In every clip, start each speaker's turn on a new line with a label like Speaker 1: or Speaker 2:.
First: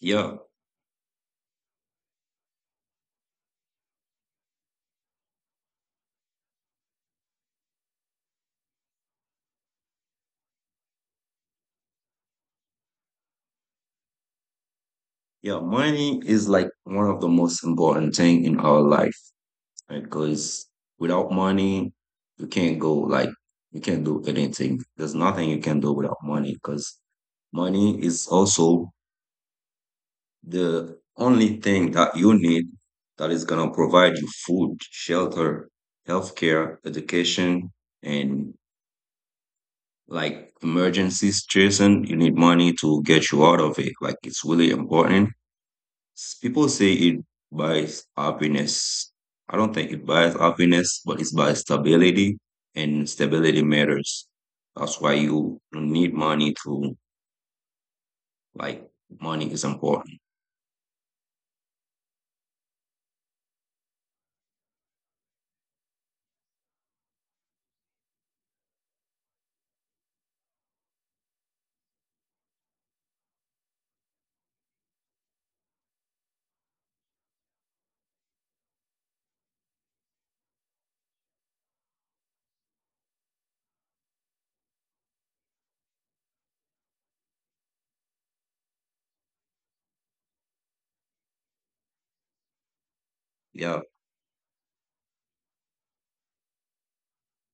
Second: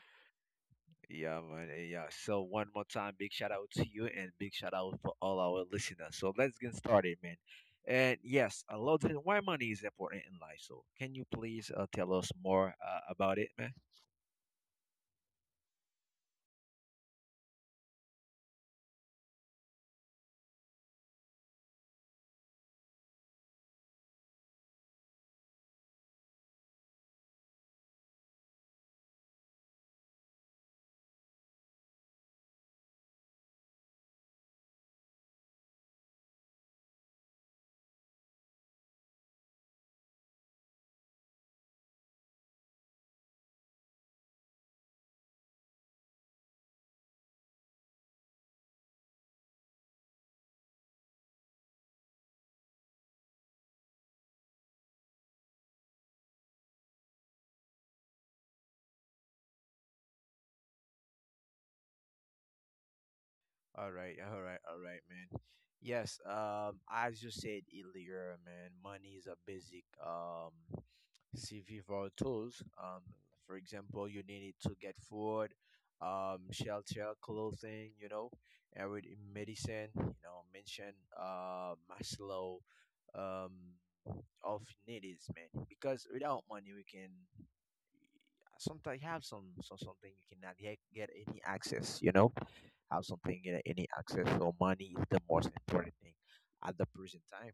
Speaker 1: Yeah,
Speaker 2: Yeah, man. Yeah. So one more time, big shout out to you and big shout out for all our listeners. So let's get started, man. And yes, a lot of why money is important in life. So can you please tell us more about it, man?
Speaker 1: yeah, money is like one of the most important thing in our life because without money, you can't go like you can't do anything. There's nothing you can do without money because money is also the only thing that you need that is going to provide you food, shelter, healthcare, education, and like emergencies, Jason, you need money to get you out of it. Like it's really important. People say it buys happiness. I don't think it buys happiness, but it's by stability, and stability matters. That's why you need money to like money is important.
Speaker 2: All right, all right, all right, man. Yes, as you said earlier, man, money is a basic CV for tools. For example, you need it to get food, shelter, clothing, you know, and with medicine, you know, mention Maslow, um, of needs, man. Because without money, we can sometimes have some something you cannot get any access, you know, have something, you know, any
Speaker 1: Yeah.
Speaker 2: access. So money is the most important thing at the present time,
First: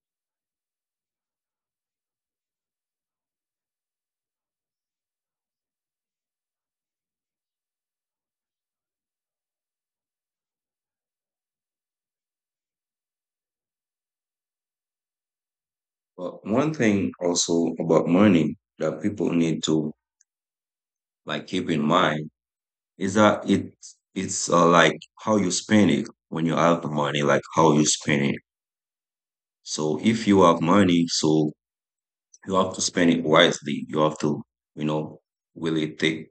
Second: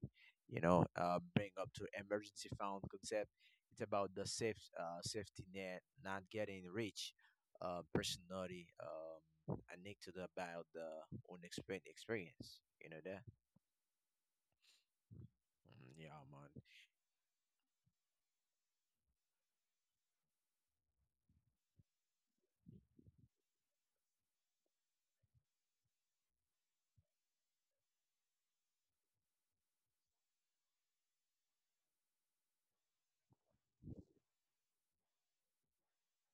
Speaker 2: you know. Bring up to emergency fund concept. It's about the safety net, not getting rich. Personality, I need to the, about the unexpected experience, you know that. Yeah,
Speaker 1: But
Speaker 2: man.
Speaker 1: one thing also about money that people need to like keep in mind is that it's like how you spend it when you have the money, like how you spend it. So if you have money, so you have to spend it wisely. You have to, you know, really take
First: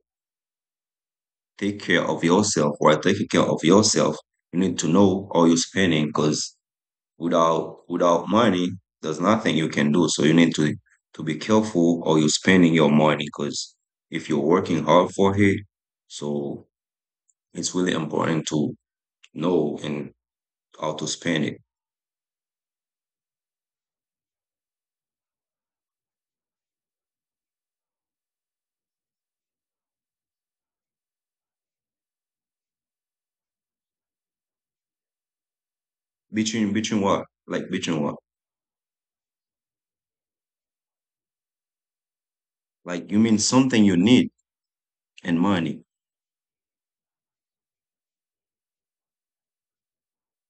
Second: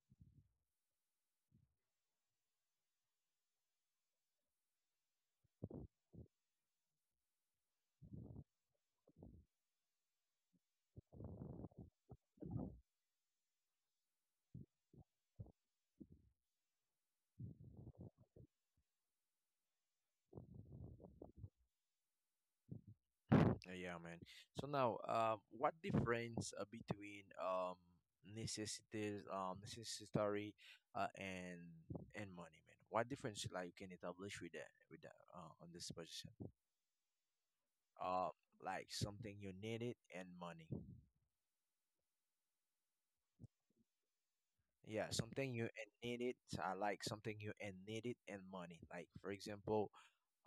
Speaker 1: take care of yourself. While taking care of yourself, you need to know how you're spending because without money there's nothing you can do, so you need to be careful or you're spending your money, because if you're working hard for it, so it's really important to know and how to spend it.
Speaker 2: Yeah, man. So now, what difference between necessities, necessary, uh, and and money, man? What difference like you can establish with that on this position?
Speaker 1: Between what,
Speaker 2: Uh, like something you need it and money.
Speaker 1: like you mean something you need
Speaker 2: Yeah,
Speaker 1: and
Speaker 2: something you
Speaker 1: money.
Speaker 2: and need it. I like something you and need it and money. Like for example,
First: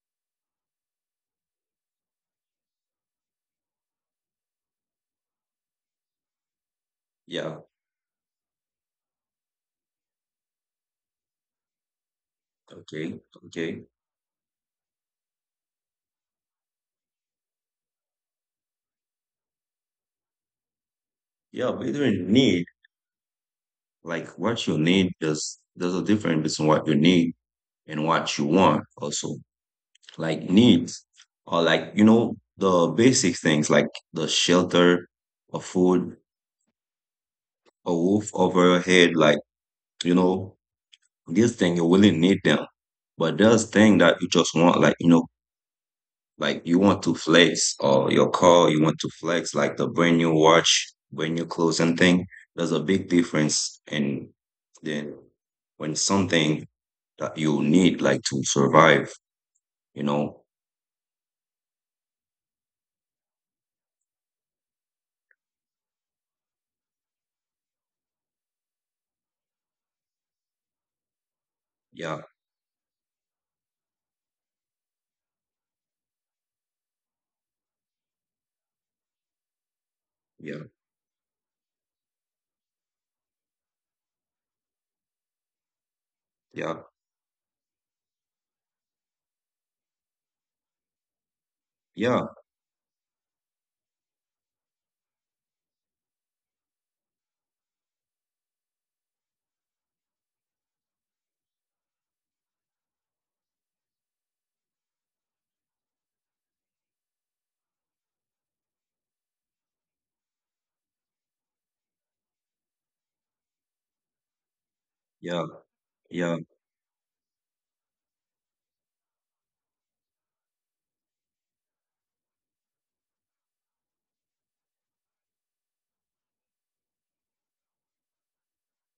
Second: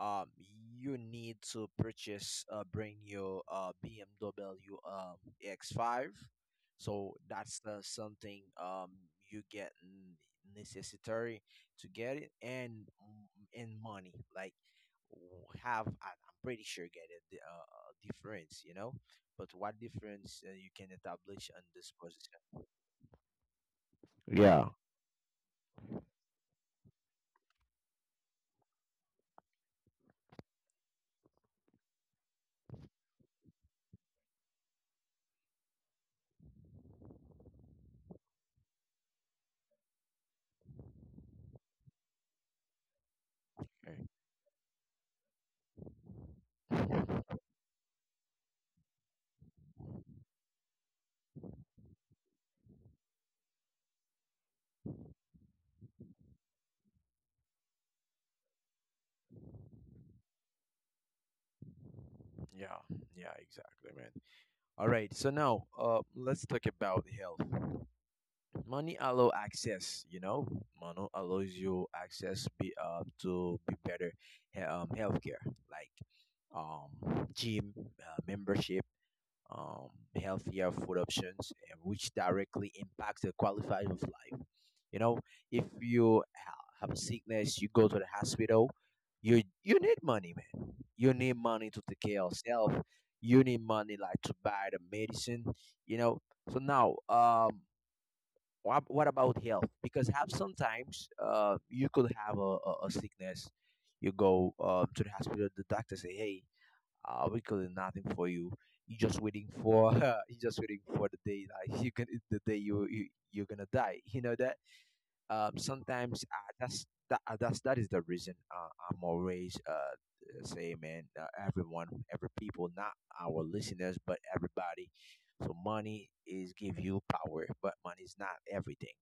Speaker 2: um, you need to purchase bring your BMW um X5. So that's
Speaker 1: Yeah,
Speaker 2: something you necessary to get it
Speaker 1: okay,
Speaker 2: and
Speaker 1: okay.
Speaker 2: money like w- have I'm pretty sure get it the difference, you know. But what difference you can establish on
Speaker 1: Yeah,
Speaker 2: this
Speaker 1: between
Speaker 2: position?
Speaker 1: need, like
Speaker 2: Yeah.
Speaker 1: what you need, there's a difference between what you need and what you want also. Like needs or like, you know, the basic things, like the shelter, a food, a roof over your head, like, you know, these things you really need them. But there's thing
Speaker 2: Okay.
Speaker 1: that you just want, like, you know, like you want to flex or your car, you want to flex, like the brand new watch, brand new clothes and thing. There's a big difference in then when something that you need like to survive, you know.
Speaker 2: Yeah, yeah, exactly, man. All right, so now, let's talk about health. Money allow access, you know. Money allows you
Speaker 1: yeah
Speaker 2: access be to be better healthcare, like gym membership, um
Speaker 1: yeah
Speaker 2: healthier food options, and which directly impacts the quality of life, you know. If you ha-
Speaker 1: yeah
Speaker 2: Have a sickness, you go to the hospital. You need money, man. You need money to take care
Speaker 1: yeah
Speaker 2: of yourself. You need money like to buy the medicine, you know. So now, um, what about health? Because have sometimes, you could have a sickness, you go to the hospital, the doctor say, hey, we could do nothing for you. You just waiting for you just waiting for the day, like you can the day you you're gonna die, you know that.
Speaker 1: yeah
Speaker 2: Um, sometimes,
Speaker 1: yeah
Speaker 2: that is the reason, I'm always, say, man, everyone, every people, not our listeners, but everybody. So money is give you power, but money is not everything,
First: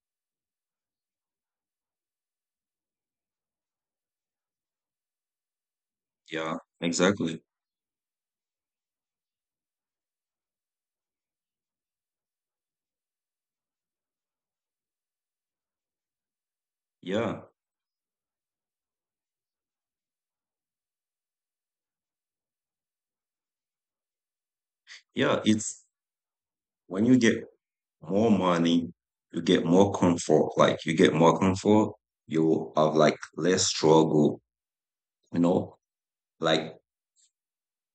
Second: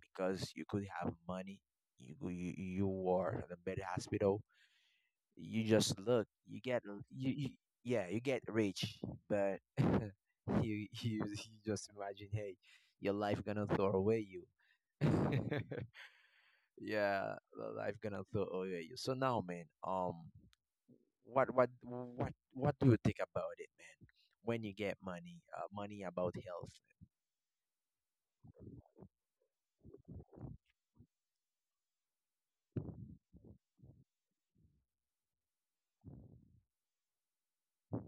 Speaker 2: because you could have money. You are in a better hospital. You just look.
Speaker 1: Yeah,
Speaker 2: You get you,
Speaker 1: exactly.
Speaker 2: you yeah. You get rich, but you, you just imagine, hey, your life gonna throw away you. Yeah,
Speaker 1: Yeah.
Speaker 2: the life gonna throw away you. So now, man, what do you think about it, man? When you get money,
Speaker 1: Yeah, it's
Speaker 2: money about health.
Speaker 1: when you get more money, you get more comfort. Like you get more comfort, you have like less struggle, you know? Like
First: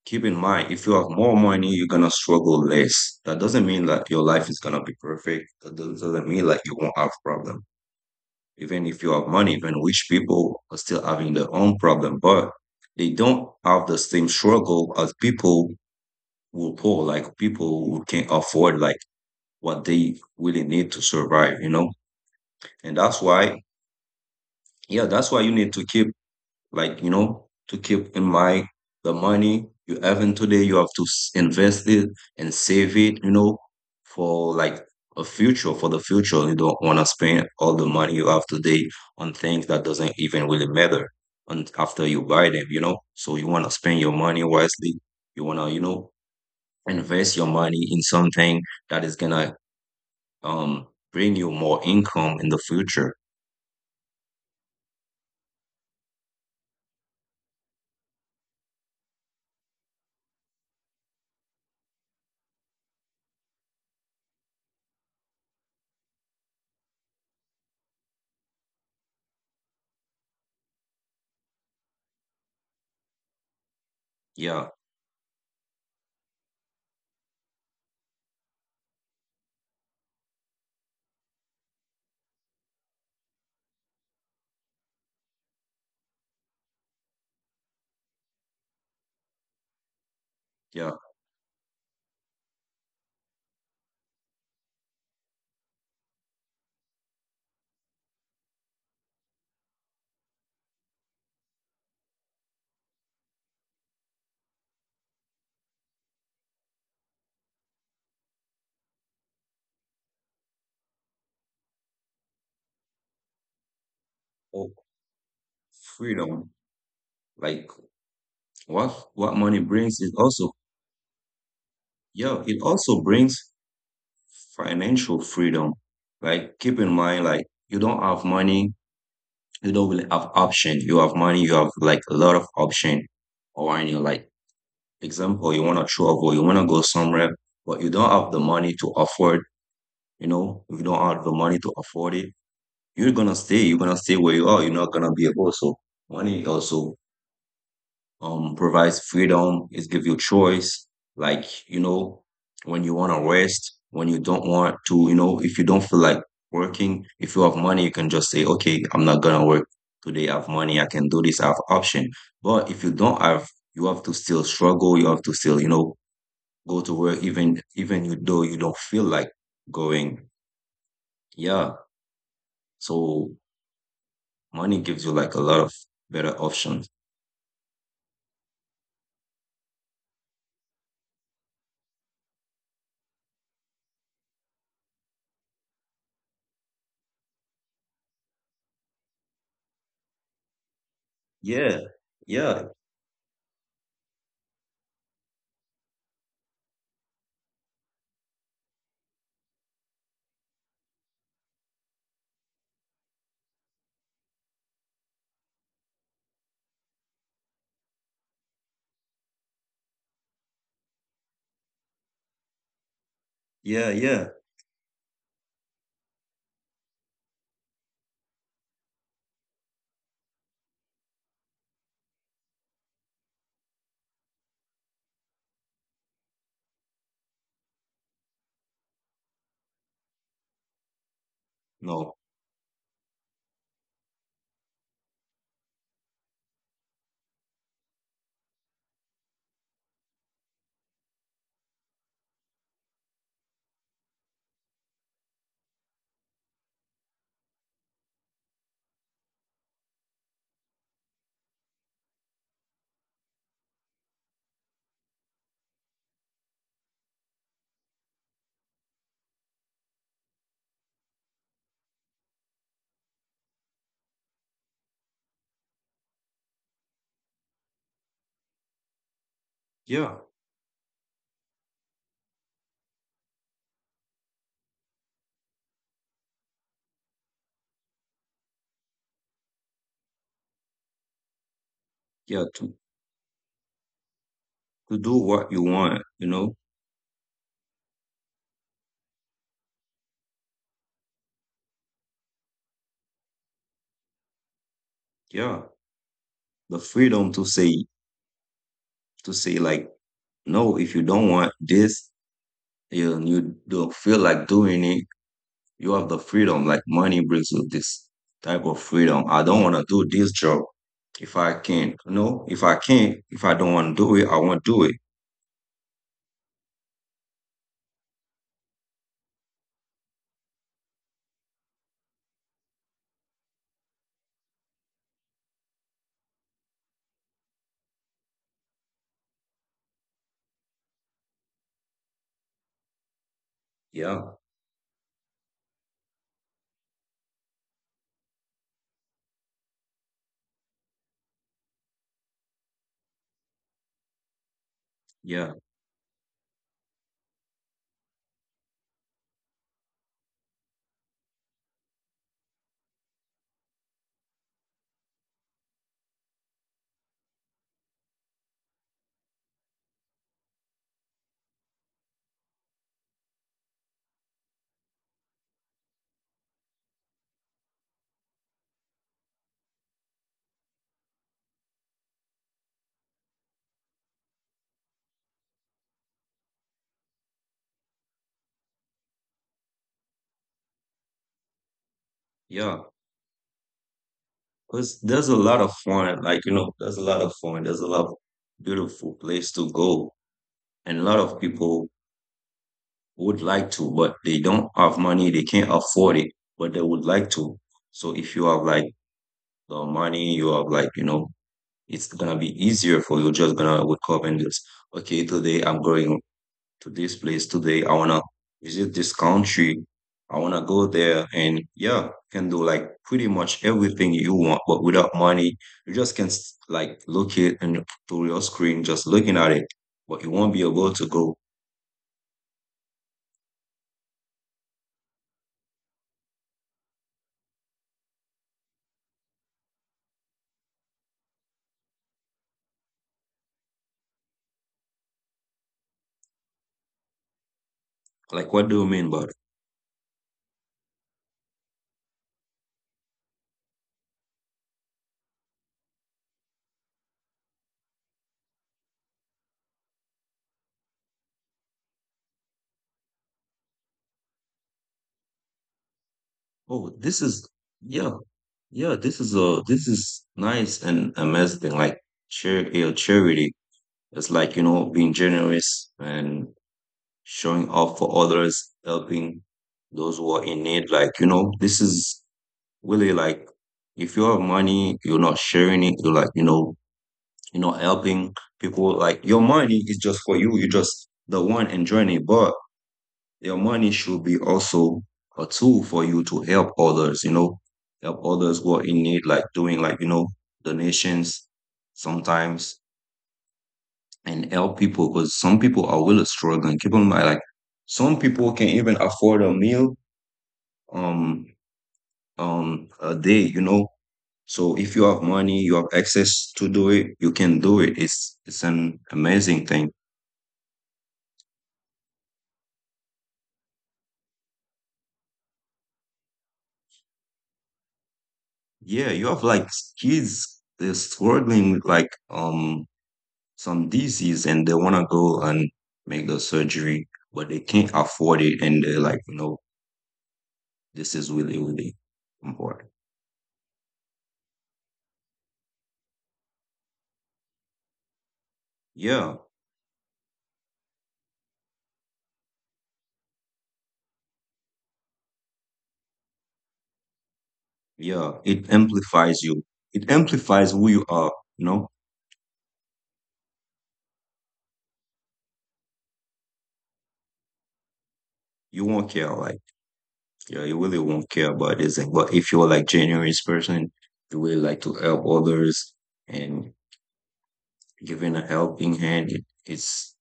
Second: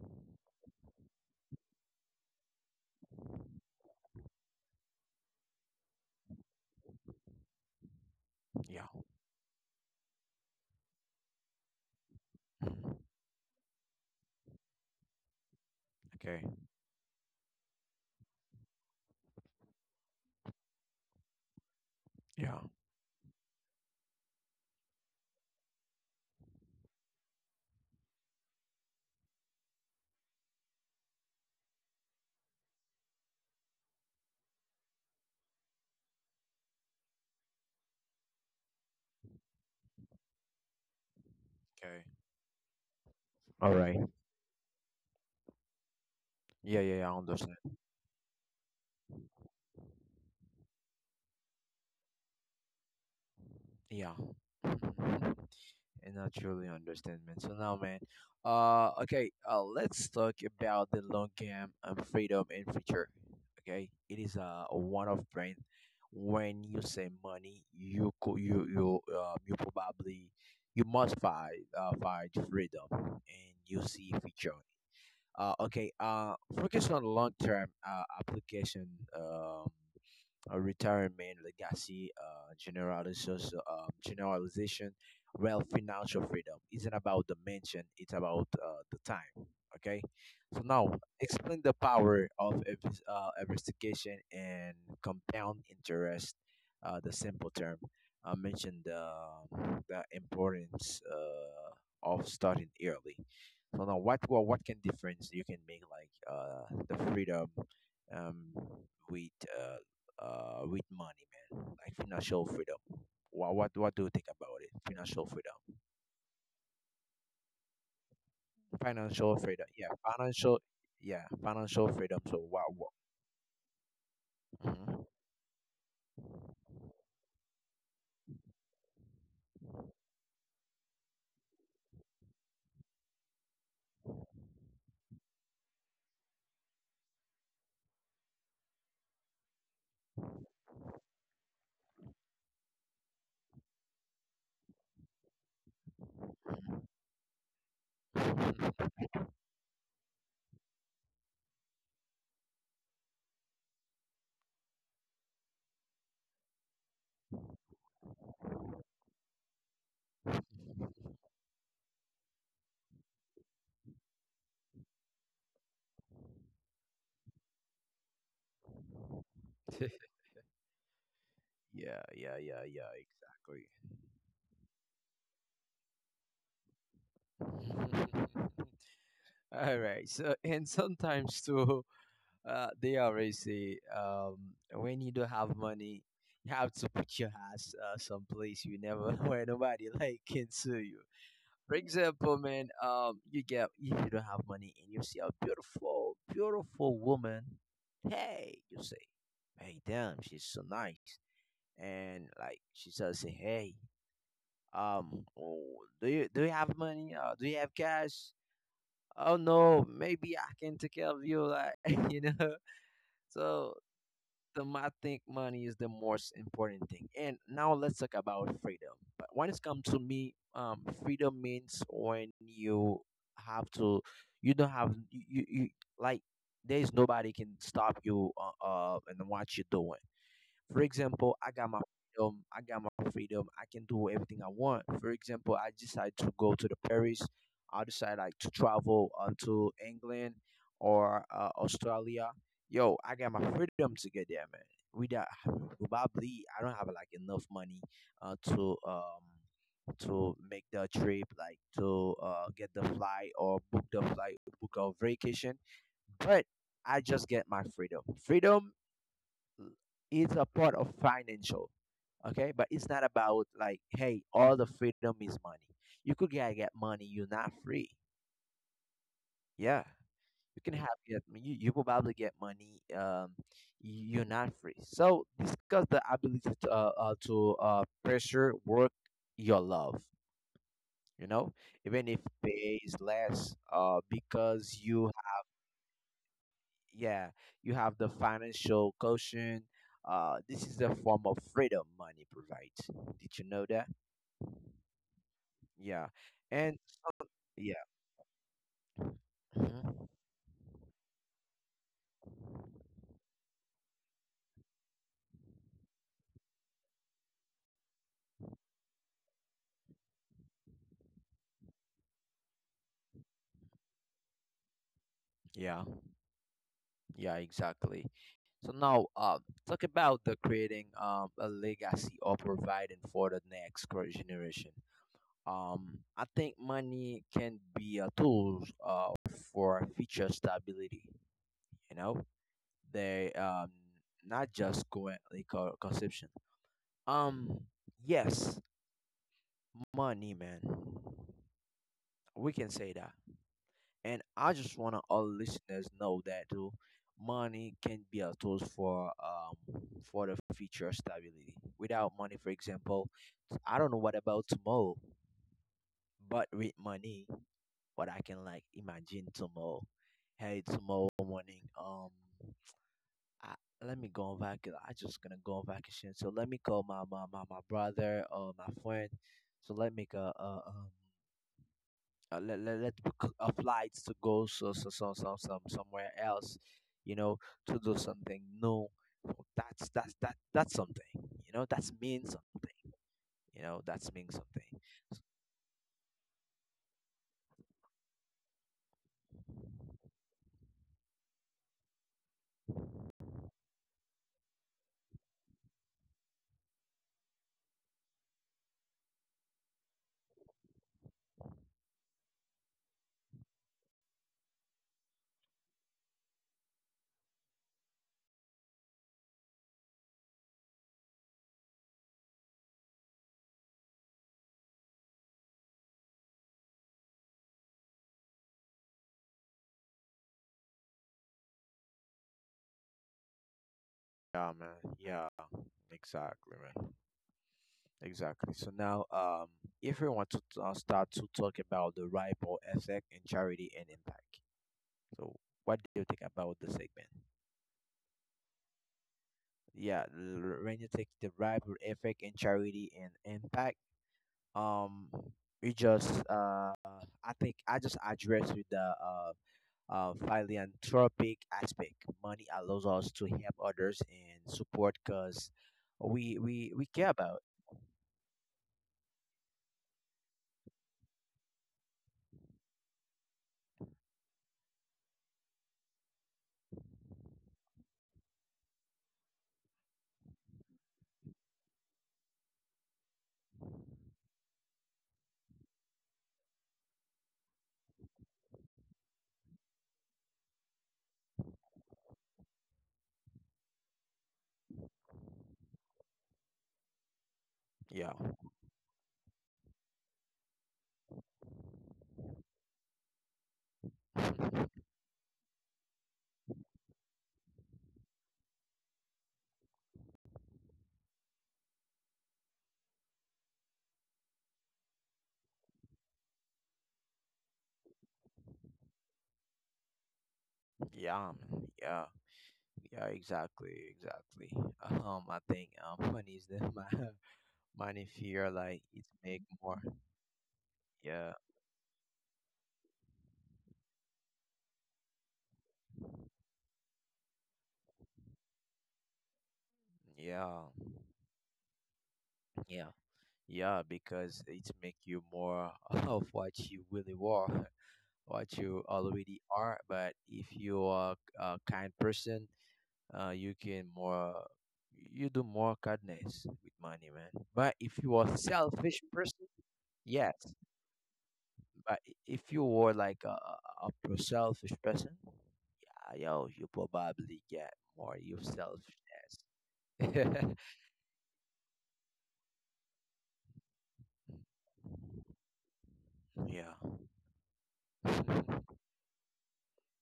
Speaker 1: keep in mind, if you have more money, you're gonna struggle less. That doesn't mean that your life is gonna be perfect. That doesn't mean like you won't have problem. Even
Speaker 2: Yeah.
Speaker 1: if you have money, even rich people are still having their own problem, but
Speaker 2: Mhm.
Speaker 1: they don't have the same struggle as people
Speaker 2: Okay.
Speaker 1: who are poor, like people who can't afford like what they really need to survive, you know?
Speaker 2: Yeah.
Speaker 1: And that's why, yeah, that's why you need to keep, like, you know, to keep in mind the money you have in today, you have to invest it and save it, you know, for like a future, for the future. You don't want to spend all the money you have today on things that doesn't even really matter on after
Speaker 2: Okay.
Speaker 1: you buy them, you know? So you want to
Speaker 2: All
Speaker 1: spend
Speaker 2: right.
Speaker 1: your money wisely. You want to, you know,
Speaker 2: Yeah, yeah, yeah, I
Speaker 1: invest your
Speaker 2: understand.
Speaker 1: money in something that is gonna bring you more income in the future.
Speaker 2: Yeah. Mhm. And I truly understand, man. So now, man, okay, let's talk about the long game and freedom in future. Okay, it is a one-off brand. When you say money, you probably you must fight freedom, and you see future.
Speaker 1: Yeah,
Speaker 2: Okay, focus on long-term application. Um, Retirement legacy, generalization, generalization, well, financial freedom isn't about the mention; it's about the time. Okay, so now
Speaker 1: yeah.
Speaker 2: explain the power of investigation and compound interest. The simple term. I mentioned the importance of starting early. So now, what can difference you can make like, the freedom, um, with uh, with money, man. Like financial freedom. What do you think about
Speaker 1: Oh,
Speaker 2: it? Financial freedom.
Speaker 1: freedom. Like what
Speaker 2: Financial
Speaker 1: money
Speaker 2: freedom. Yeah,
Speaker 1: brings is also
Speaker 2: financial. Yeah, financial freedom. So
Speaker 1: yeah, it
Speaker 2: what?
Speaker 1: also brings
Speaker 2: Mhm.
Speaker 1: financial freedom. Like keep in mind, like you don't have money, you don't really have option. You have money, you have like a lot of option. Or any like example, you wanna travel, you wanna go somewhere, but you don't have the money to afford. You know, if you don't have the money to afford it, you're gonna stay. You're gonna stay where you are. You're not gonna be able. So money also provides freedom. It gives you choice. Like you know, when you want to rest, when you don't want to, you know, if you don't feel like working, if you have money, you can just say, okay, I'm not gonna work today. I have money. I can do this. I have option. But if you don't have, you have to still struggle. You have to still, you know, go to work even you though you don't feel like going. Yeah.
Speaker 2: Yeah, yeah, yeah, yeah.
Speaker 1: So money gives you like a lot of better options.
Speaker 2: Exactly. All right. So, and sometimes too, they always say, when you don't have money, you have to put your ass someplace you never where nobody like can sue you.
Speaker 1: Yeah,
Speaker 2: For example,
Speaker 1: yeah,
Speaker 2: man, you get if you don't have money and you see a beautiful, beautiful woman, hey, you say, hey, damn, she's so nice, and like she says, say, hey, oh, do you have money? Do you have cash? Oh no, maybe I can take care of you, like you know.
Speaker 1: yeah,
Speaker 2: So
Speaker 1: yeah.
Speaker 2: I think money is the most important thing. And now let's talk about freedom. But when it's come to me, freedom means when you have to, you don't have you you, you like there is nobody can stop you and what you're doing. For example, I got my
Speaker 1: No,
Speaker 2: freedom. I got my freedom. I can do everything I want. For example, I decide to go to the Paris. I decide like to travel to England or Australia. Yo, I got my freedom to get there, man. Without probably, I don't have like enough money uh, to um to make the trip, like to, get the flight or book the flight, book a vacation. But I just get my freedom. Freedom it's a part of financial, okay, but it's not about like, hey, all the freedom is money. You could get money, you're not free. Yeah,
Speaker 1: yeah,
Speaker 2: you can you probably get money, you're not free. So discuss the ability to pressure work your love, you know, even if
Speaker 1: yeah. To
Speaker 2: pay is less, uh, because
Speaker 1: do
Speaker 2: you
Speaker 1: what you want, you know.
Speaker 2: yeah, you have the financial quotient. This is a form of freedom money provides. Did you know that?
Speaker 1: Yeah,
Speaker 2: Yeah,
Speaker 1: the
Speaker 2: and
Speaker 1: freedom to
Speaker 2: so,
Speaker 1: say
Speaker 2: yeah,
Speaker 1: like
Speaker 2: mhm.
Speaker 1: no, if you don't want this, you don't feel like doing it. You have the freedom. Like money brings you this type of freedom. I don't want to do this job if I can. You know, if I can't, if I don't want to do it, I won't do it.
Speaker 2: Yeah, yeah, exactly. So now, talk about the creating, a legacy or providing for the next generation. I think money can be a tool, for future stability. You know, they,
Speaker 1: Yeah,
Speaker 2: not just currently consumption. Um, yes, money, man. We can say that. And I just want to all
Speaker 1: yeah,
Speaker 2: listeners know that too. Money can be a tool for the future stability. Without money, for example, I don't know what about tomorrow, but with money, what I can like imagine tomorrow. Hey, tomorrow morning, I, let me go on vacation. I just gonna go on vacation. So let me call my brother or my friend. So let me go. Let book a flight to go somewhere else, you know, to do something. No, that's something, you know. That's mean something,
Speaker 1: yeah.
Speaker 2: you know. That's mean something.
Speaker 1: Cause there's a lot of fun, like you know, there's a lot of fun. There's a lot of beautiful place to go, and a lot of people would like to, but they don't have money. They can't afford it, but they would like to. So if you have like the money, you have like you know, it's gonna be easier for you. Just gonna wake up and just okay, today I'm going to this place today. I wanna visit this country. I wanna go there, and yeah, can do like pretty much everything you want, but without money, you just can like look it and through your screen, just looking at it, but you won't be able to go.
Speaker 2: Yeah, man. Yeah, exactly, man. Exactly. So now, um, if we want to start to talk about the ripple effect and charity and impact. So what do you think about the segment?
Speaker 1: Like, what do you mean by?
Speaker 2: Yeah, when you take the ripple effect and charity and impact, um, we just I think I just addressed with the uh uh, philanthropic aspect. Money allows us to help others and support, because we we
Speaker 1: Oh,
Speaker 2: we
Speaker 1: this
Speaker 2: care
Speaker 1: is
Speaker 2: about.
Speaker 1: yeah, yeah. This is a this is nice and amazing. Like, yeah, charity. It's like you know being generous and showing up for others, helping those who are in need. Like, you know, this is really like if you have money, you're not sharing it, you're like, you know, you're not helping people. Like your money is just for you. You're just the one enjoying it. But your money should be also a tool for you to help others, you know, help
Speaker 2: Yeah.
Speaker 1: others who are in need, like doing like, you know, donations sometimes and help people because some people are really struggling. Keep in mind, like some people can even afford a meal um a day, you know. So if you have money, you have access to do it, you can do it. It's an amazing thing.
Speaker 2: Yeah, man. Yeah. Yeah, exactly, exactly. Um, I think, um, money is the my money fear like
Speaker 1: Yeah,
Speaker 2: it
Speaker 1: you have
Speaker 2: make
Speaker 1: like
Speaker 2: more.
Speaker 1: kids they're
Speaker 2: Yeah.
Speaker 1: struggling with like some disease and they wanna go and make the surgery, but they can't afford it and they're like, you know,
Speaker 2: Yeah.
Speaker 1: this is really, really important.
Speaker 2: Yeah, yeah, because it make you more of what you really were, what you
Speaker 1: Yeah.
Speaker 2: already are. But if you are a kind person, you can more, you do more kindness with money, man. But if you
Speaker 1: Yeah,
Speaker 2: are
Speaker 1: it
Speaker 2: selfish
Speaker 1: amplifies
Speaker 2: person,
Speaker 1: you. It
Speaker 2: yes.
Speaker 1: amplifies who you are. You know,
Speaker 2: But, if you were like a selfish person, yo, you probably get more your
Speaker 1: you won't care. Like,
Speaker 2: selfishness.
Speaker 1: yeah, you really won't care about this thing. But if you're like generous person, you really like to help others and
Speaker 2: Yeah.
Speaker 1: giving a helping hand, it, it's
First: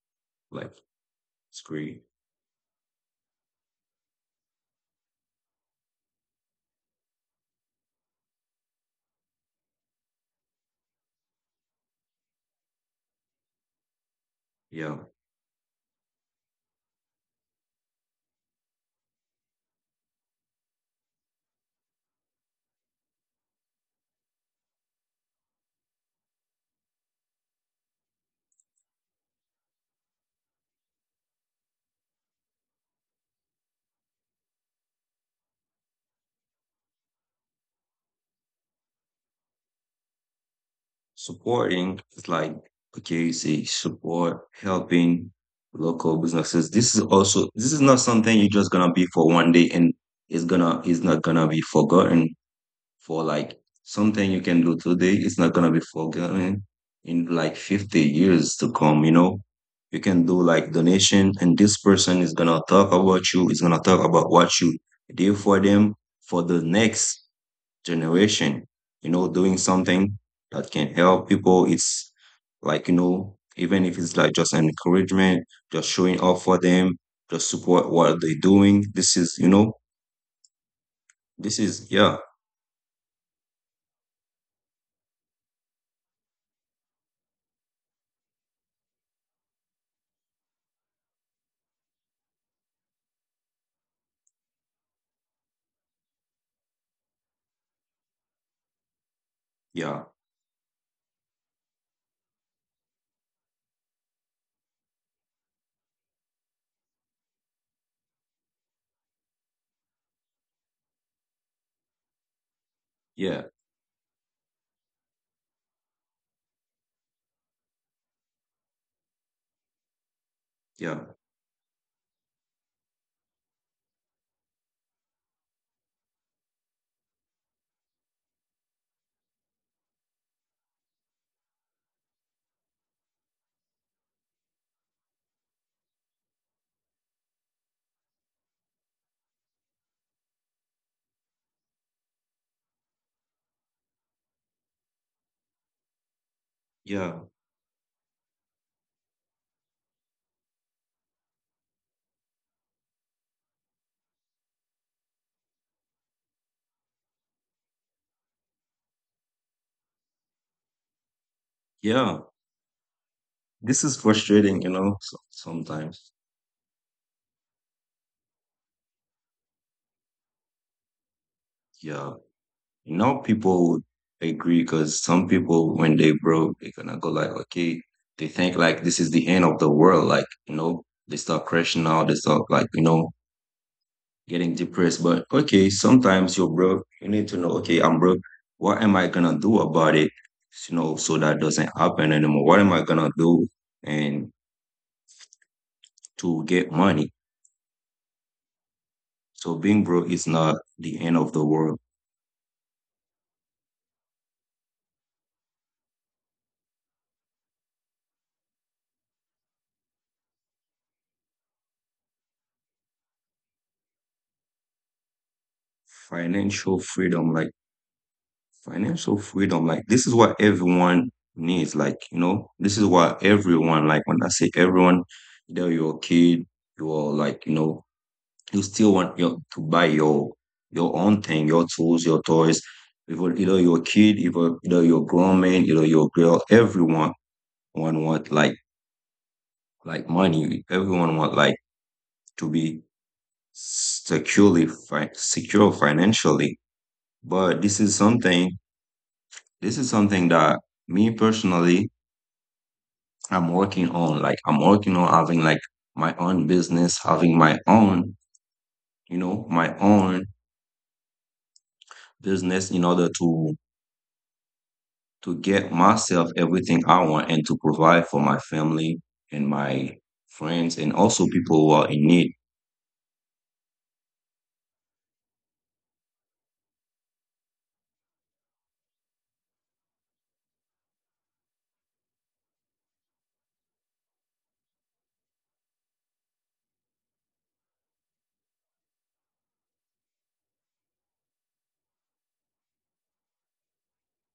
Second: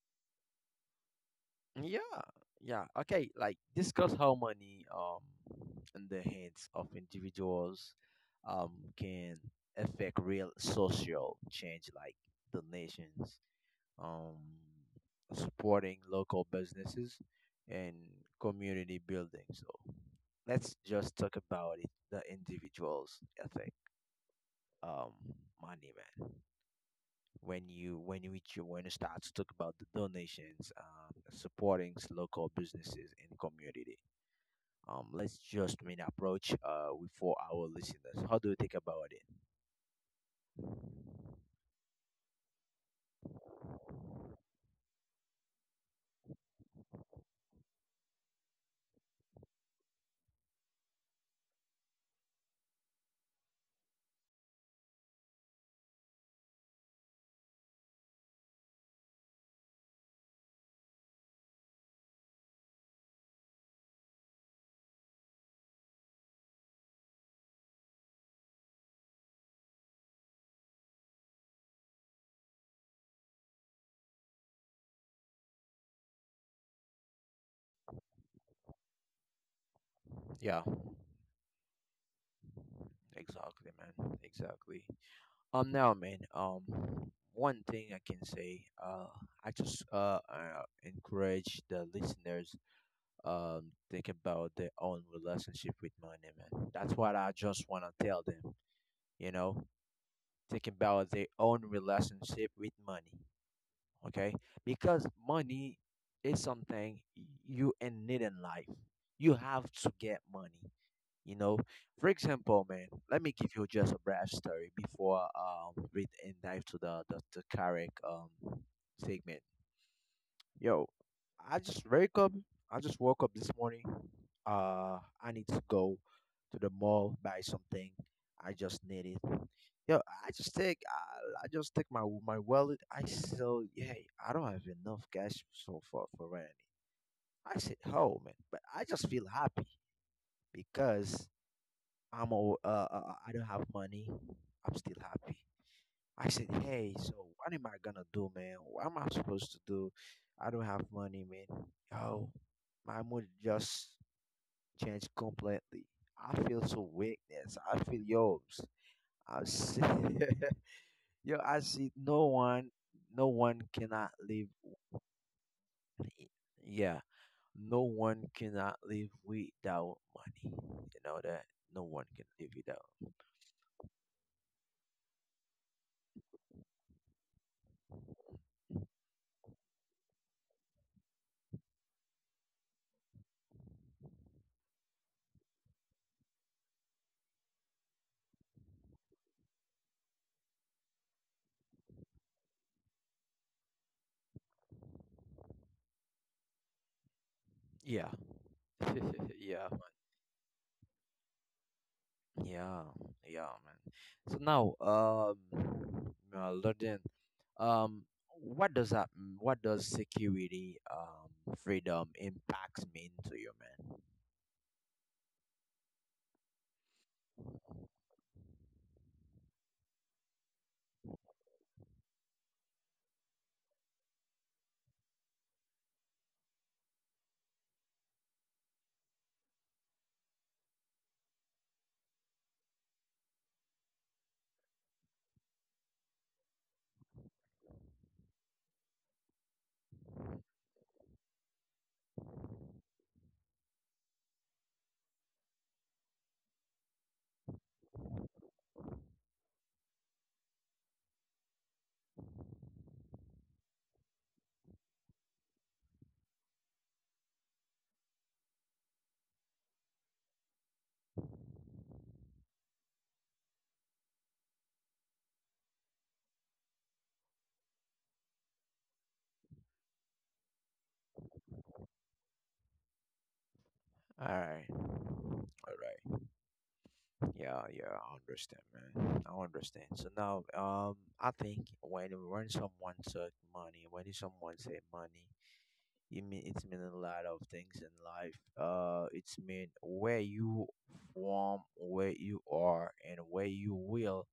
Speaker 1: like it's great.
Speaker 2: Yeah, yeah. Okay, like discuss how money in the hands of individuals can affect real social change, like donations, um
Speaker 1: Yeah,
Speaker 2: supporting local businesses and community building. So let's just talk about it, the individuals, I think. Um money man when you start to talk about the donations, supporting local businesses in community, let's just main approach for our listeners, how do you think about it?
Speaker 1: supporting is like okay, you see, support, helping local businesses. This is also this is not something you're just gonna be for 1 day and it's gonna it's not gonna be forgotten. For like something you can do today, it's not gonna be forgotten in like 50 years to come, you know. You can do like donation and this person is gonna talk about you, is gonna talk about what you did for them for the next generation, you know. Doing something that can help people, it's like you know, even if it's like just an encouragement, just showing up for them, just support what they're doing, this is you know,
Speaker 2: Yeah,
Speaker 1: this is yeah.
Speaker 2: exactly man, exactly. Now man, one thing I can say, I just encourage the listeners, um, think about their own relationship with money, man. That's what I just want to tell them, you know,
Speaker 1: yeah
Speaker 2: think about their own relationship with money, okay? Because money is something you in need in life. You have to get money, you know. For example, man, let me give
Speaker 1: yeah
Speaker 2: you just a brief story before we dive to the correct segment. Yo,
Speaker 1: yeah
Speaker 2: I just wake up. I just woke up this morning. I need to go to the mall buy something. I just need it. Yo, I just take. I just take my wallet. I still, yeah, I don't have enough cash so far for rent. I said, oh man, but I just feel happy because I don't have money. I'm still happy. I said, hey, so
Speaker 1: yeah
Speaker 2: what am I gonna do, man? What am I supposed to do? I don't have money, man. Yo, my mood just changed completely. I feel so weakness. I feel yours. I see, yo, I see no
Speaker 1: Yeah,
Speaker 2: one, no one cannot
Speaker 1: this is
Speaker 2: live.
Speaker 1: frustrating, you know, so, sometimes.
Speaker 2: Yeah, no one cannot live without money. You know that? No one can
Speaker 1: Yeah,
Speaker 2: live without.
Speaker 1: now people would agree because some people, when they broke, they're gonna go like, okay, they think like this is the end of the world. Like, you know, they start crashing out, they start like, you know, getting depressed. But okay, sometimes you're broke. You need to know, okay, I'm broke. What am I gonna do about it? You know, so that doesn't happen anymore. What am I gonna do and to get money?
Speaker 2: Yeah.
Speaker 1: So
Speaker 2: yeah.
Speaker 1: being broke is not the end of the world.
Speaker 2: Yeah, yeah, man. So now, London, um, what does that, what does security, freedom impacts mean to you, man?
Speaker 1: Financial freedom, like financial freedom, like this is what everyone needs. Like, you know, this is what everyone, like when I say everyone, either you're a kid, you're like, you know, you still want your to buy your own thing, your tools, your toys. Even either you're a kid, either you're a grown man, either you're a girl, everyone one want like money. Everyone want like to be secure financially. But this is something this is something that me personally, I'm working on. Like I'm working on having like my own business, having my own, you know, my own business in order to get myself everything I want and to provide for my family and my friends and also people who are in need.
Speaker 2: All right, all right. Yeah, yeah, I understand, man. I understand. So now, I think when someone said money, when someone say money, it mean it's mean a lot of things in life. It's mean where you from, where you are, and where you will.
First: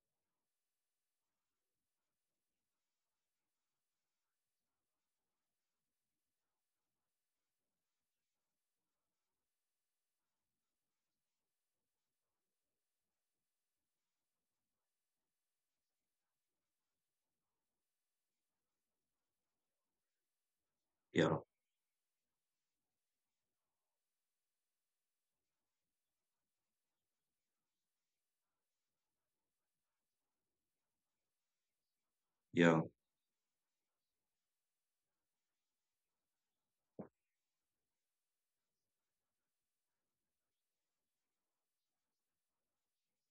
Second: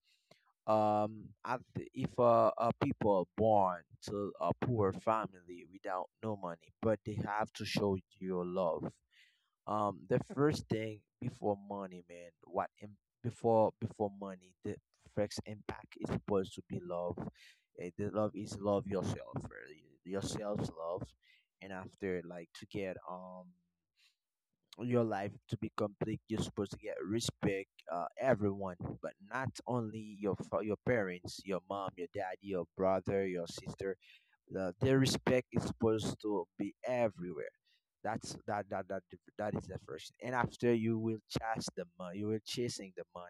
Speaker 2: If people are born to a poor family without no money, but they have to show your love. The first thing before money, man, what im- before before money, the first impact is supposed to be love. Eh, the love is love yourself, really. Yourself's love,
Speaker 1: Yeah,
Speaker 2: and after like to get your life to be complete, you're supposed to get respect everyone, but not only your parents, your mom, your daddy, your
Speaker 1: yeah,
Speaker 2: brother, your sister. The, their respect is supposed to be everywhere. That that is the first thing. And after you will chase the money, you will chasing the money,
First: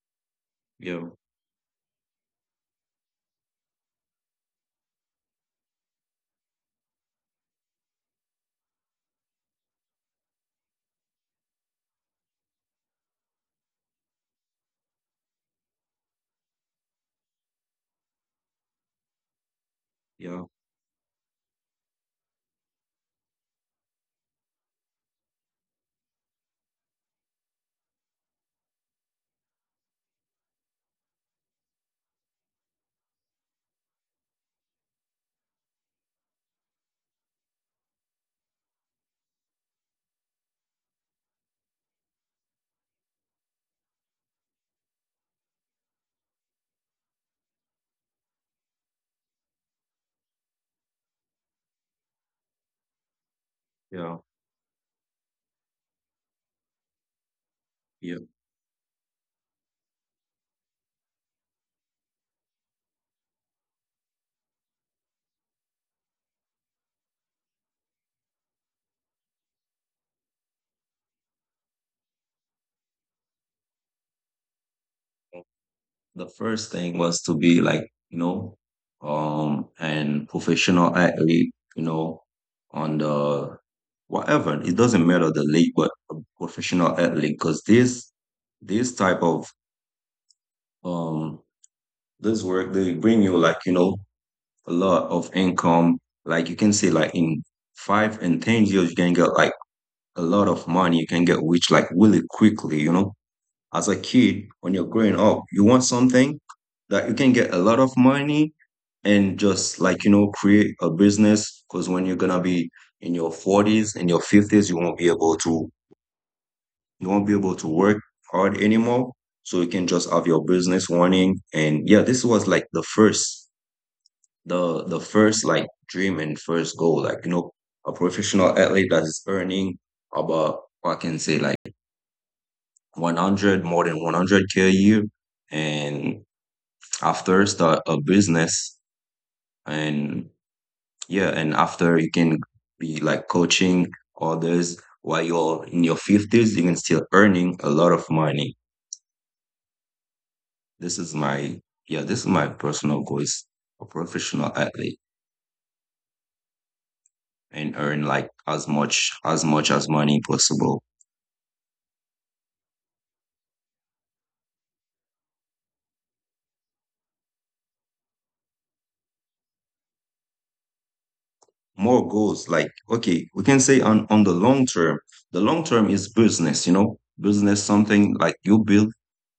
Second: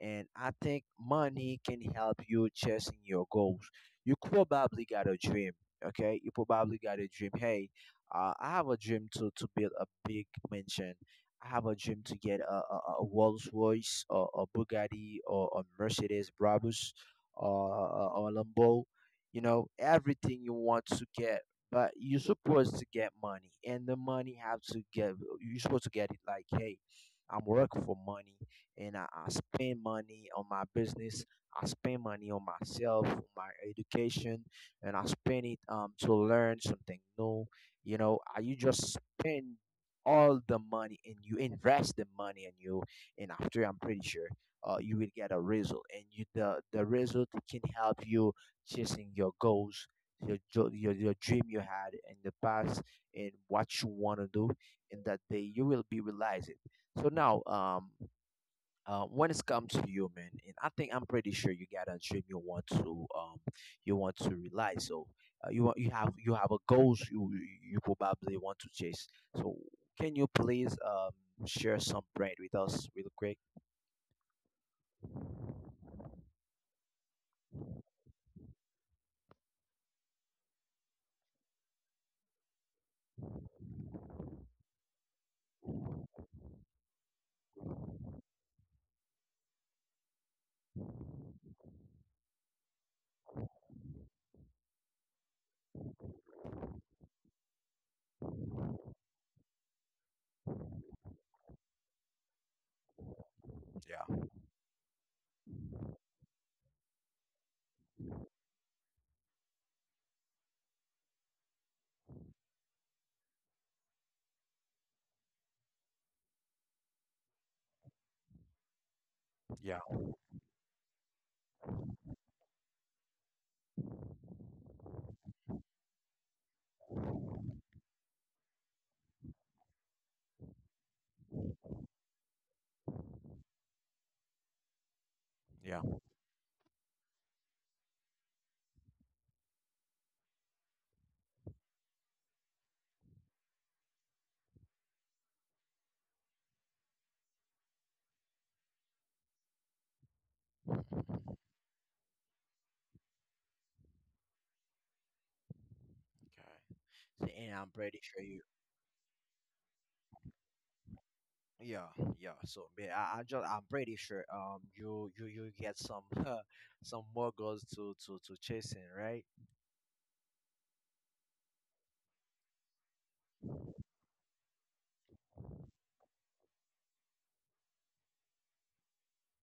Speaker 2: and I think
Speaker 1: yeah,
Speaker 2: money can help you chasing your goals. You probably got a dream, okay? You probably got a dream. Hey, I have a dream to build a big mansion. I have a dream to get a Rolls Royce, or a Bugatti, or a Mercedes Brabus, or a Lambo. You know, everything
Speaker 1: yeah,
Speaker 2: you want to get, but you're supposed to get money and the money have to get. You're supposed to get it like, hey, I'm working for money, and I spend money on my business, I spend money on myself, on my education, and I spend it to learn something new, you know. You just spend all the money and you invest the money, and you and after I'm pretty sure, you will get a result, and you the result can help you chasing your goals, your your dream you had in the past, and what you
Speaker 1: yeah,
Speaker 2: want to do in that day, you will be realize it. So now
Speaker 1: yeah.
Speaker 2: when it's come to you man, and I think I'm pretty sure you got a dream you want to realize. So you have a goals you you probably want to chase. So can you please share some bread with us real quick?
Speaker 1: The first thing was to be like you know and professional athlete, you know, on the whatever, it doesn't matter the league, but a professional athlete because this type of um this work, they bring you, like, you know, a lot of income. Like you can say like in 5 and 10 years you can get like a lot of money, you can get rich like really quickly, you know. As a
Speaker 2: Yeah,
Speaker 1: kid when you're growing up you want something that you can get a lot of money and just, like, you know, create a business, because when you're gonna be in your 40s and your 50s you won't be able to, you won't be able to work hard anymore. So you
Speaker 2: yeah,
Speaker 1: can just have your business running. And yeah, this was like the first, the first like dream and first goal, like, you know, a professional athlete that is earning about, I can say, like 100, more than 100k a year.
Speaker 2: yeah,
Speaker 1: And after, start a business. And yeah, and after you can be like coaching others while you're in your 50s, you can still earning a lot of money. This is my, yeah, this is my personal goal, is a professional athlete
Speaker 2: okay. So, and I'm
Speaker 1: and earn
Speaker 2: pretty
Speaker 1: like
Speaker 2: sure you.
Speaker 1: as much as money possible.
Speaker 2: Yeah, yeah. So man, I just I'm pretty sure you you get some some more girls to to chasing, right?
Speaker 1: More goals, like, okay, we can say on the long term. The long term is business, you know, business, something like you build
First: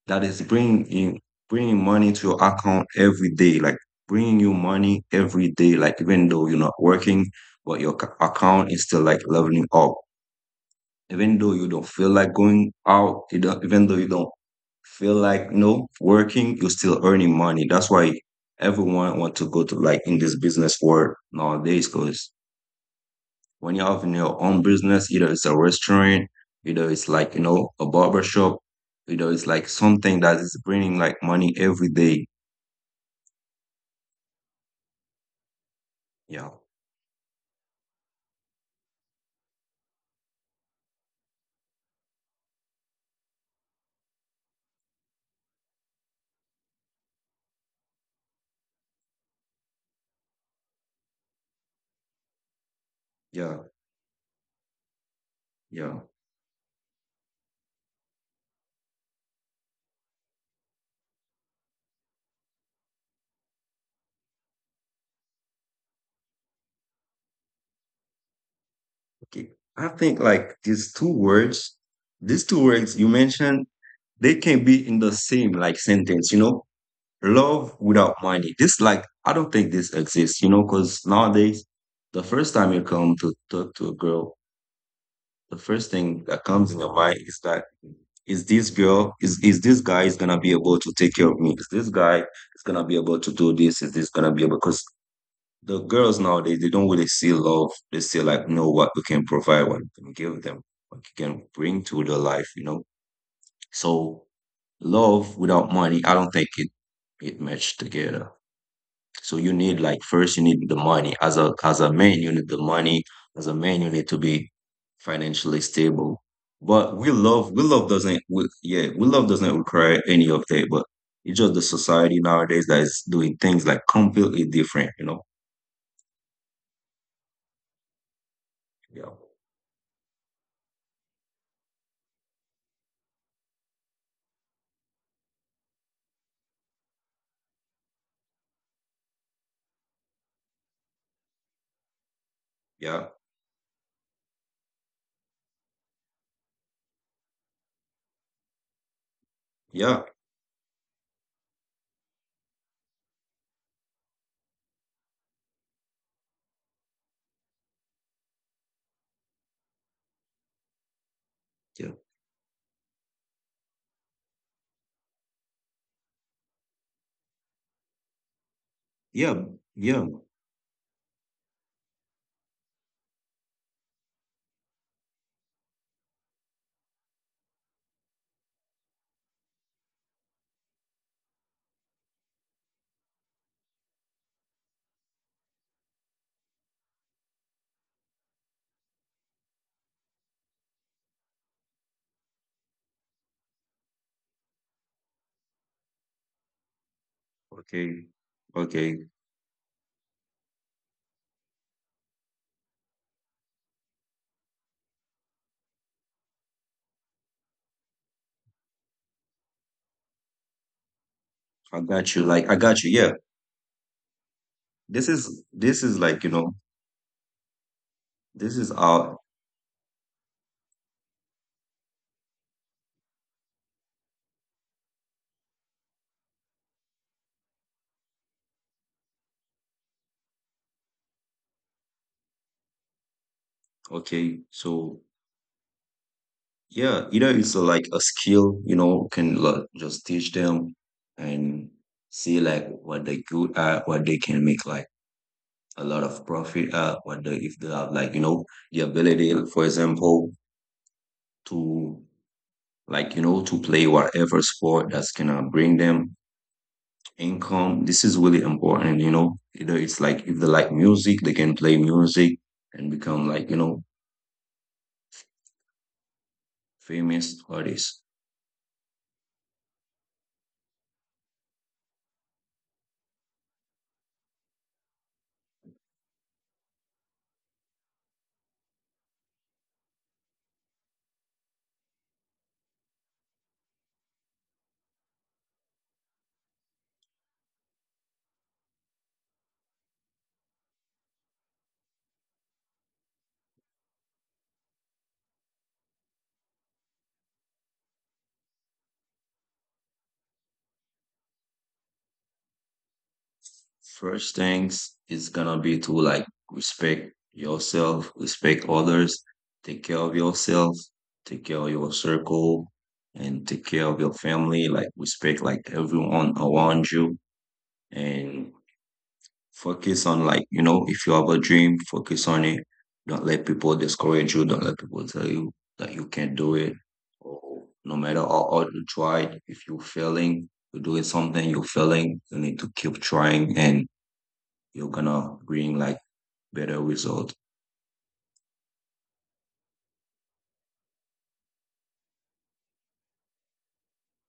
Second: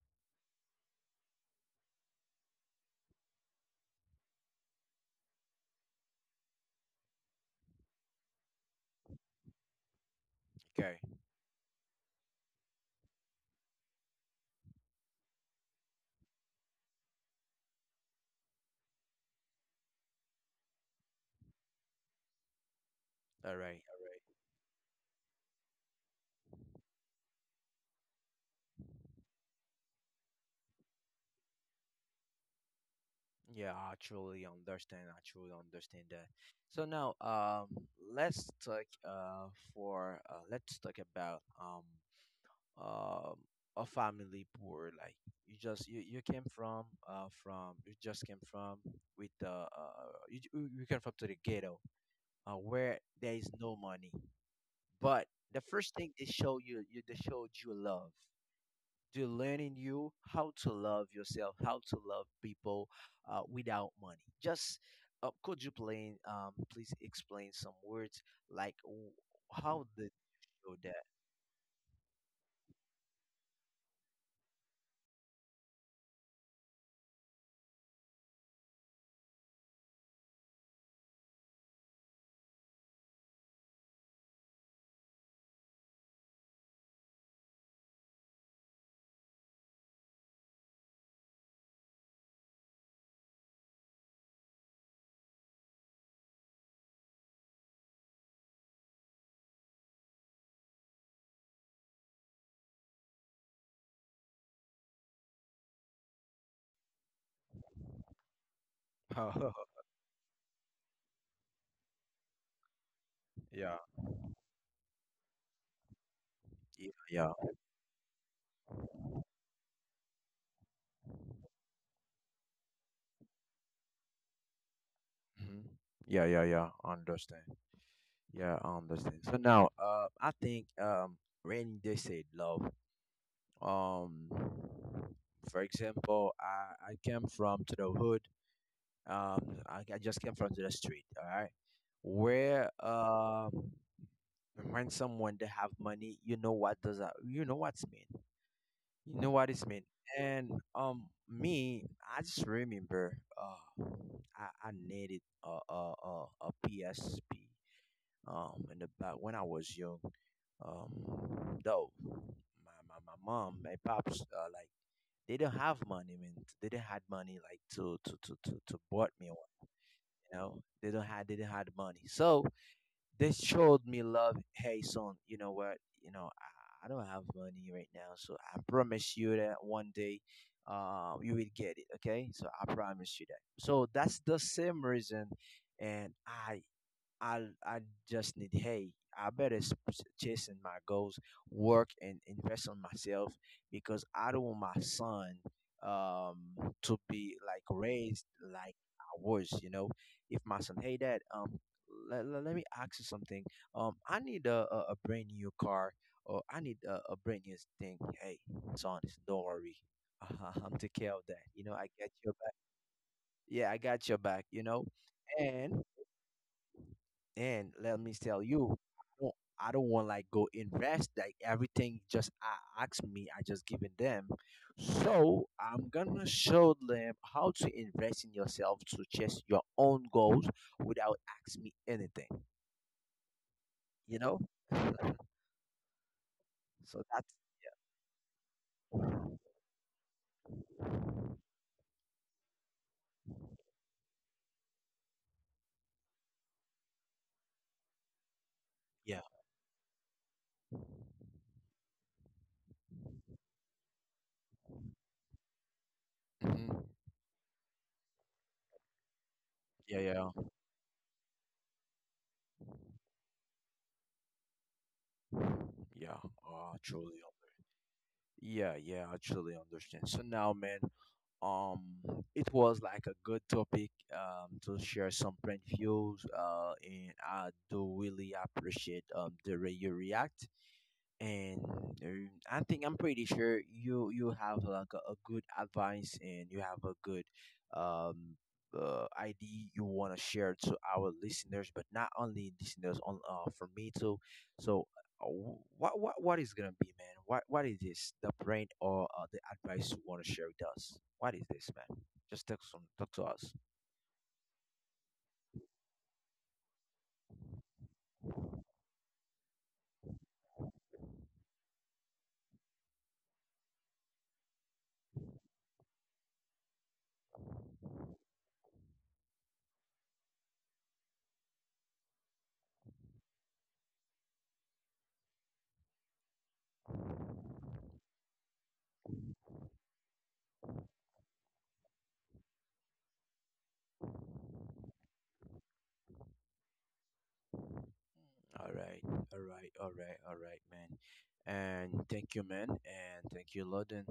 Speaker 1: that is bringing in, bringing money to your account every day, like bringing you money every day, like even though you're not working, but your account is still like leveling up.
Speaker 2: Okay,
Speaker 1: Even though you don't feel like going out, you don't, even though you don't feel like no working, you're still earning money. That's why everyone want to go to like in this business world nowadays, because
Speaker 2: all
Speaker 1: when you
Speaker 2: right.
Speaker 1: have in your own business, either it's a restaurant, either it's like, you know, a barber shop, you know, it's like something that is bringing like money every day.
Speaker 2: Yeah, I truly understand. I truly understand that.
Speaker 1: Yeah,
Speaker 2: So now let's talk for let's talk about um a family poor like you just you came from you just came from with the you, you came from to the ghetto, where there
Speaker 1: yeah,
Speaker 2: is no money. But the
Speaker 1: yeah.
Speaker 2: first thing they show you, you they showed you love. They're learning you how to love yourself, how to love people, without money. Just please explain some words like
Speaker 1: Okay. I
Speaker 2: how did
Speaker 1: think like
Speaker 2: you
Speaker 1: these two words you mentioned, they can be in the same like sentence, you know, love without money. This, like, I don't think this exists, you know, because nowadays, the first time you come to talk to a girl, the first thing that comes in your mind is that, is this girl is this guy is gonna be able to take care of me? Is this guy is gonna be able to do this? Is this gonna be able, because the girls nowadays, they don't really see love. They see like, know what we can provide, what we can give them, what we can bring to their life, you know. So love without money, I don't think it, it matched together. So
Speaker 2: show
Speaker 1: you
Speaker 2: that?
Speaker 1: need like, first you need the money. As a man, you need the money. As a man,
Speaker 2: yeah.
Speaker 1: you need to be financially stable. But
Speaker 2: Yeah,
Speaker 1: we
Speaker 2: yeah.
Speaker 1: love, we love doesn't, we, yeah, we love doesn't require any of that, but it's just the society nowadays that is doing things like completely different, you know?
Speaker 2: Hmm. Yeah, yeah, yeah. I understand. Yeah, I
Speaker 1: Yeah.
Speaker 2: understand. So now, I think when they said love, um, for example, I came from to the hood. I just came from the street. All right, where
Speaker 1: Yeah.
Speaker 2: when someone they have money, you know what does that? You know what's mean. You know what it's mean.
Speaker 1: Yeah.
Speaker 2: And me, I just remember I needed a PSP in the back when I was young. Um,
Speaker 1: Yeah.
Speaker 2: though my mom, my pops, like they don't have money, man. They don't had money like to bought me
Speaker 1: Yeah.
Speaker 2: one.
Speaker 1: Yeah.
Speaker 2: You know, they didn't have the money. So they showed me love. Hey, son, you know what? You know, I don't have money right now, so I promise you that one day, you will get it. Okay, so I promise you that. So that's the same reason, and I just need, hey, chasing my goals, work and invest on myself because I don't want my son to be like
Speaker 1: Okay.
Speaker 2: raised like
Speaker 1: Okay.
Speaker 2: I was, you know. If my son, hey dad, let me ask you something. Um, I need a brand new car, or I need a brand new thing. Hey, son, don't worry. I'm take care of that.
Speaker 1: I
Speaker 2: You know, I
Speaker 1: got you.
Speaker 2: get
Speaker 1: Like
Speaker 2: your
Speaker 1: I
Speaker 2: back.
Speaker 1: got you. Yeah.
Speaker 2: Yeah, I got your back, you know.
Speaker 1: This is this
Speaker 2: And
Speaker 1: is like, you know,
Speaker 2: and let me tell
Speaker 1: this is
Speaker 2: you,
Speaker 1: our,
Speaker 2: I don't want like go invest like everything just ask me. I just giving them. So I'm gonna show them how to invest in yourself to chase your own goals without asking me anything. You
Speaker 1: okay.
Speaker 2: know.
Speaker 1: So
Speaker 2: so
Speaker 1: yeah, either
Speaker 2: that's
Speaker 1: it's like a skill, you know, can like, just teach them and see like what they good at, what they can make like a lot of profit at, what they, if they have like, you know, the
Speaker 2: yeah.
Speaker 1: ability, for example, to like, you know, to play whatever sport that's gonna bring them
Speaker 2: Hmm.
Speaker 1: income. This is really important, you know. Either it's
Speaker 2: Yeah, yeah,
Speaker 1: like if they
Speaker 2: yeah.
Speaker 1: like music, they can play music and become like, you know,
Speaker 2: Yeah, Uh, truly.
Speaker 1: famous
Speaker 2: un-
Speaker 1: artists.
Speaker 2: yeah, yeah, I truly understand. So now, man, Um, it was like a good topic to share some print views, and I do really appreciate the way you react, and I think I'm pretty sure you you have like a good advice, and you have a good um idea you want to share to our listeners, but not only listeners on for me too. So what is gonna be, man? What is this? The brand, or the advice you want to share with us? What is this, man? Just talk some, talk to us.
Speaker 1: First things is gonna be to like respect yourself, respect others, take care of yourself, take care of your circle, and take care of your family. Like respect like everyone around you, and focus on like, you know, if you have a dream, focus on it. Don't let people discourage you. Don't let people tell you that you can't do it. Or no matter how hard you tried, if you're failing, you're doing something, you're failing, you need to keep trying and you're gonna bring like better result.
Speaker 2: All right, all right, all right, all right, man. And thank you, man, and thank you, London.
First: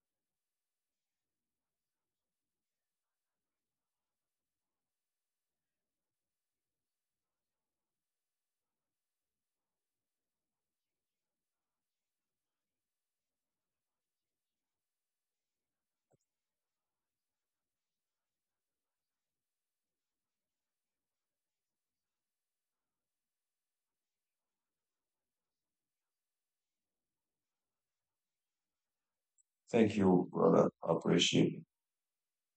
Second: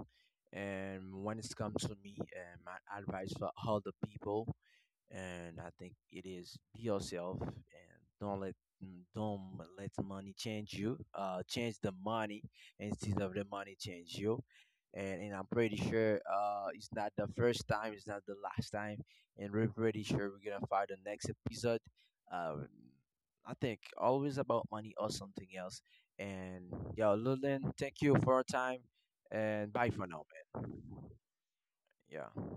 Speaker 2: And when it comes to me, and my advice for all the people, and I think it is be yourself, and don't let don't let money change you. Change the money instead of the money change you. And I'm pretty sure it's not the first time, it's not the last time, and we're pretty sure we're gonna find the next episode. Um, I think always about money or something else. And yo, Lulin, thank you for your time, and bye
Speaker 1: Thank
Speaker 2: for now,
Speaker 1: you,
Speaker 2: man.
Speaker 1: brother. I appreciate it.
Speaker 2: Yeah.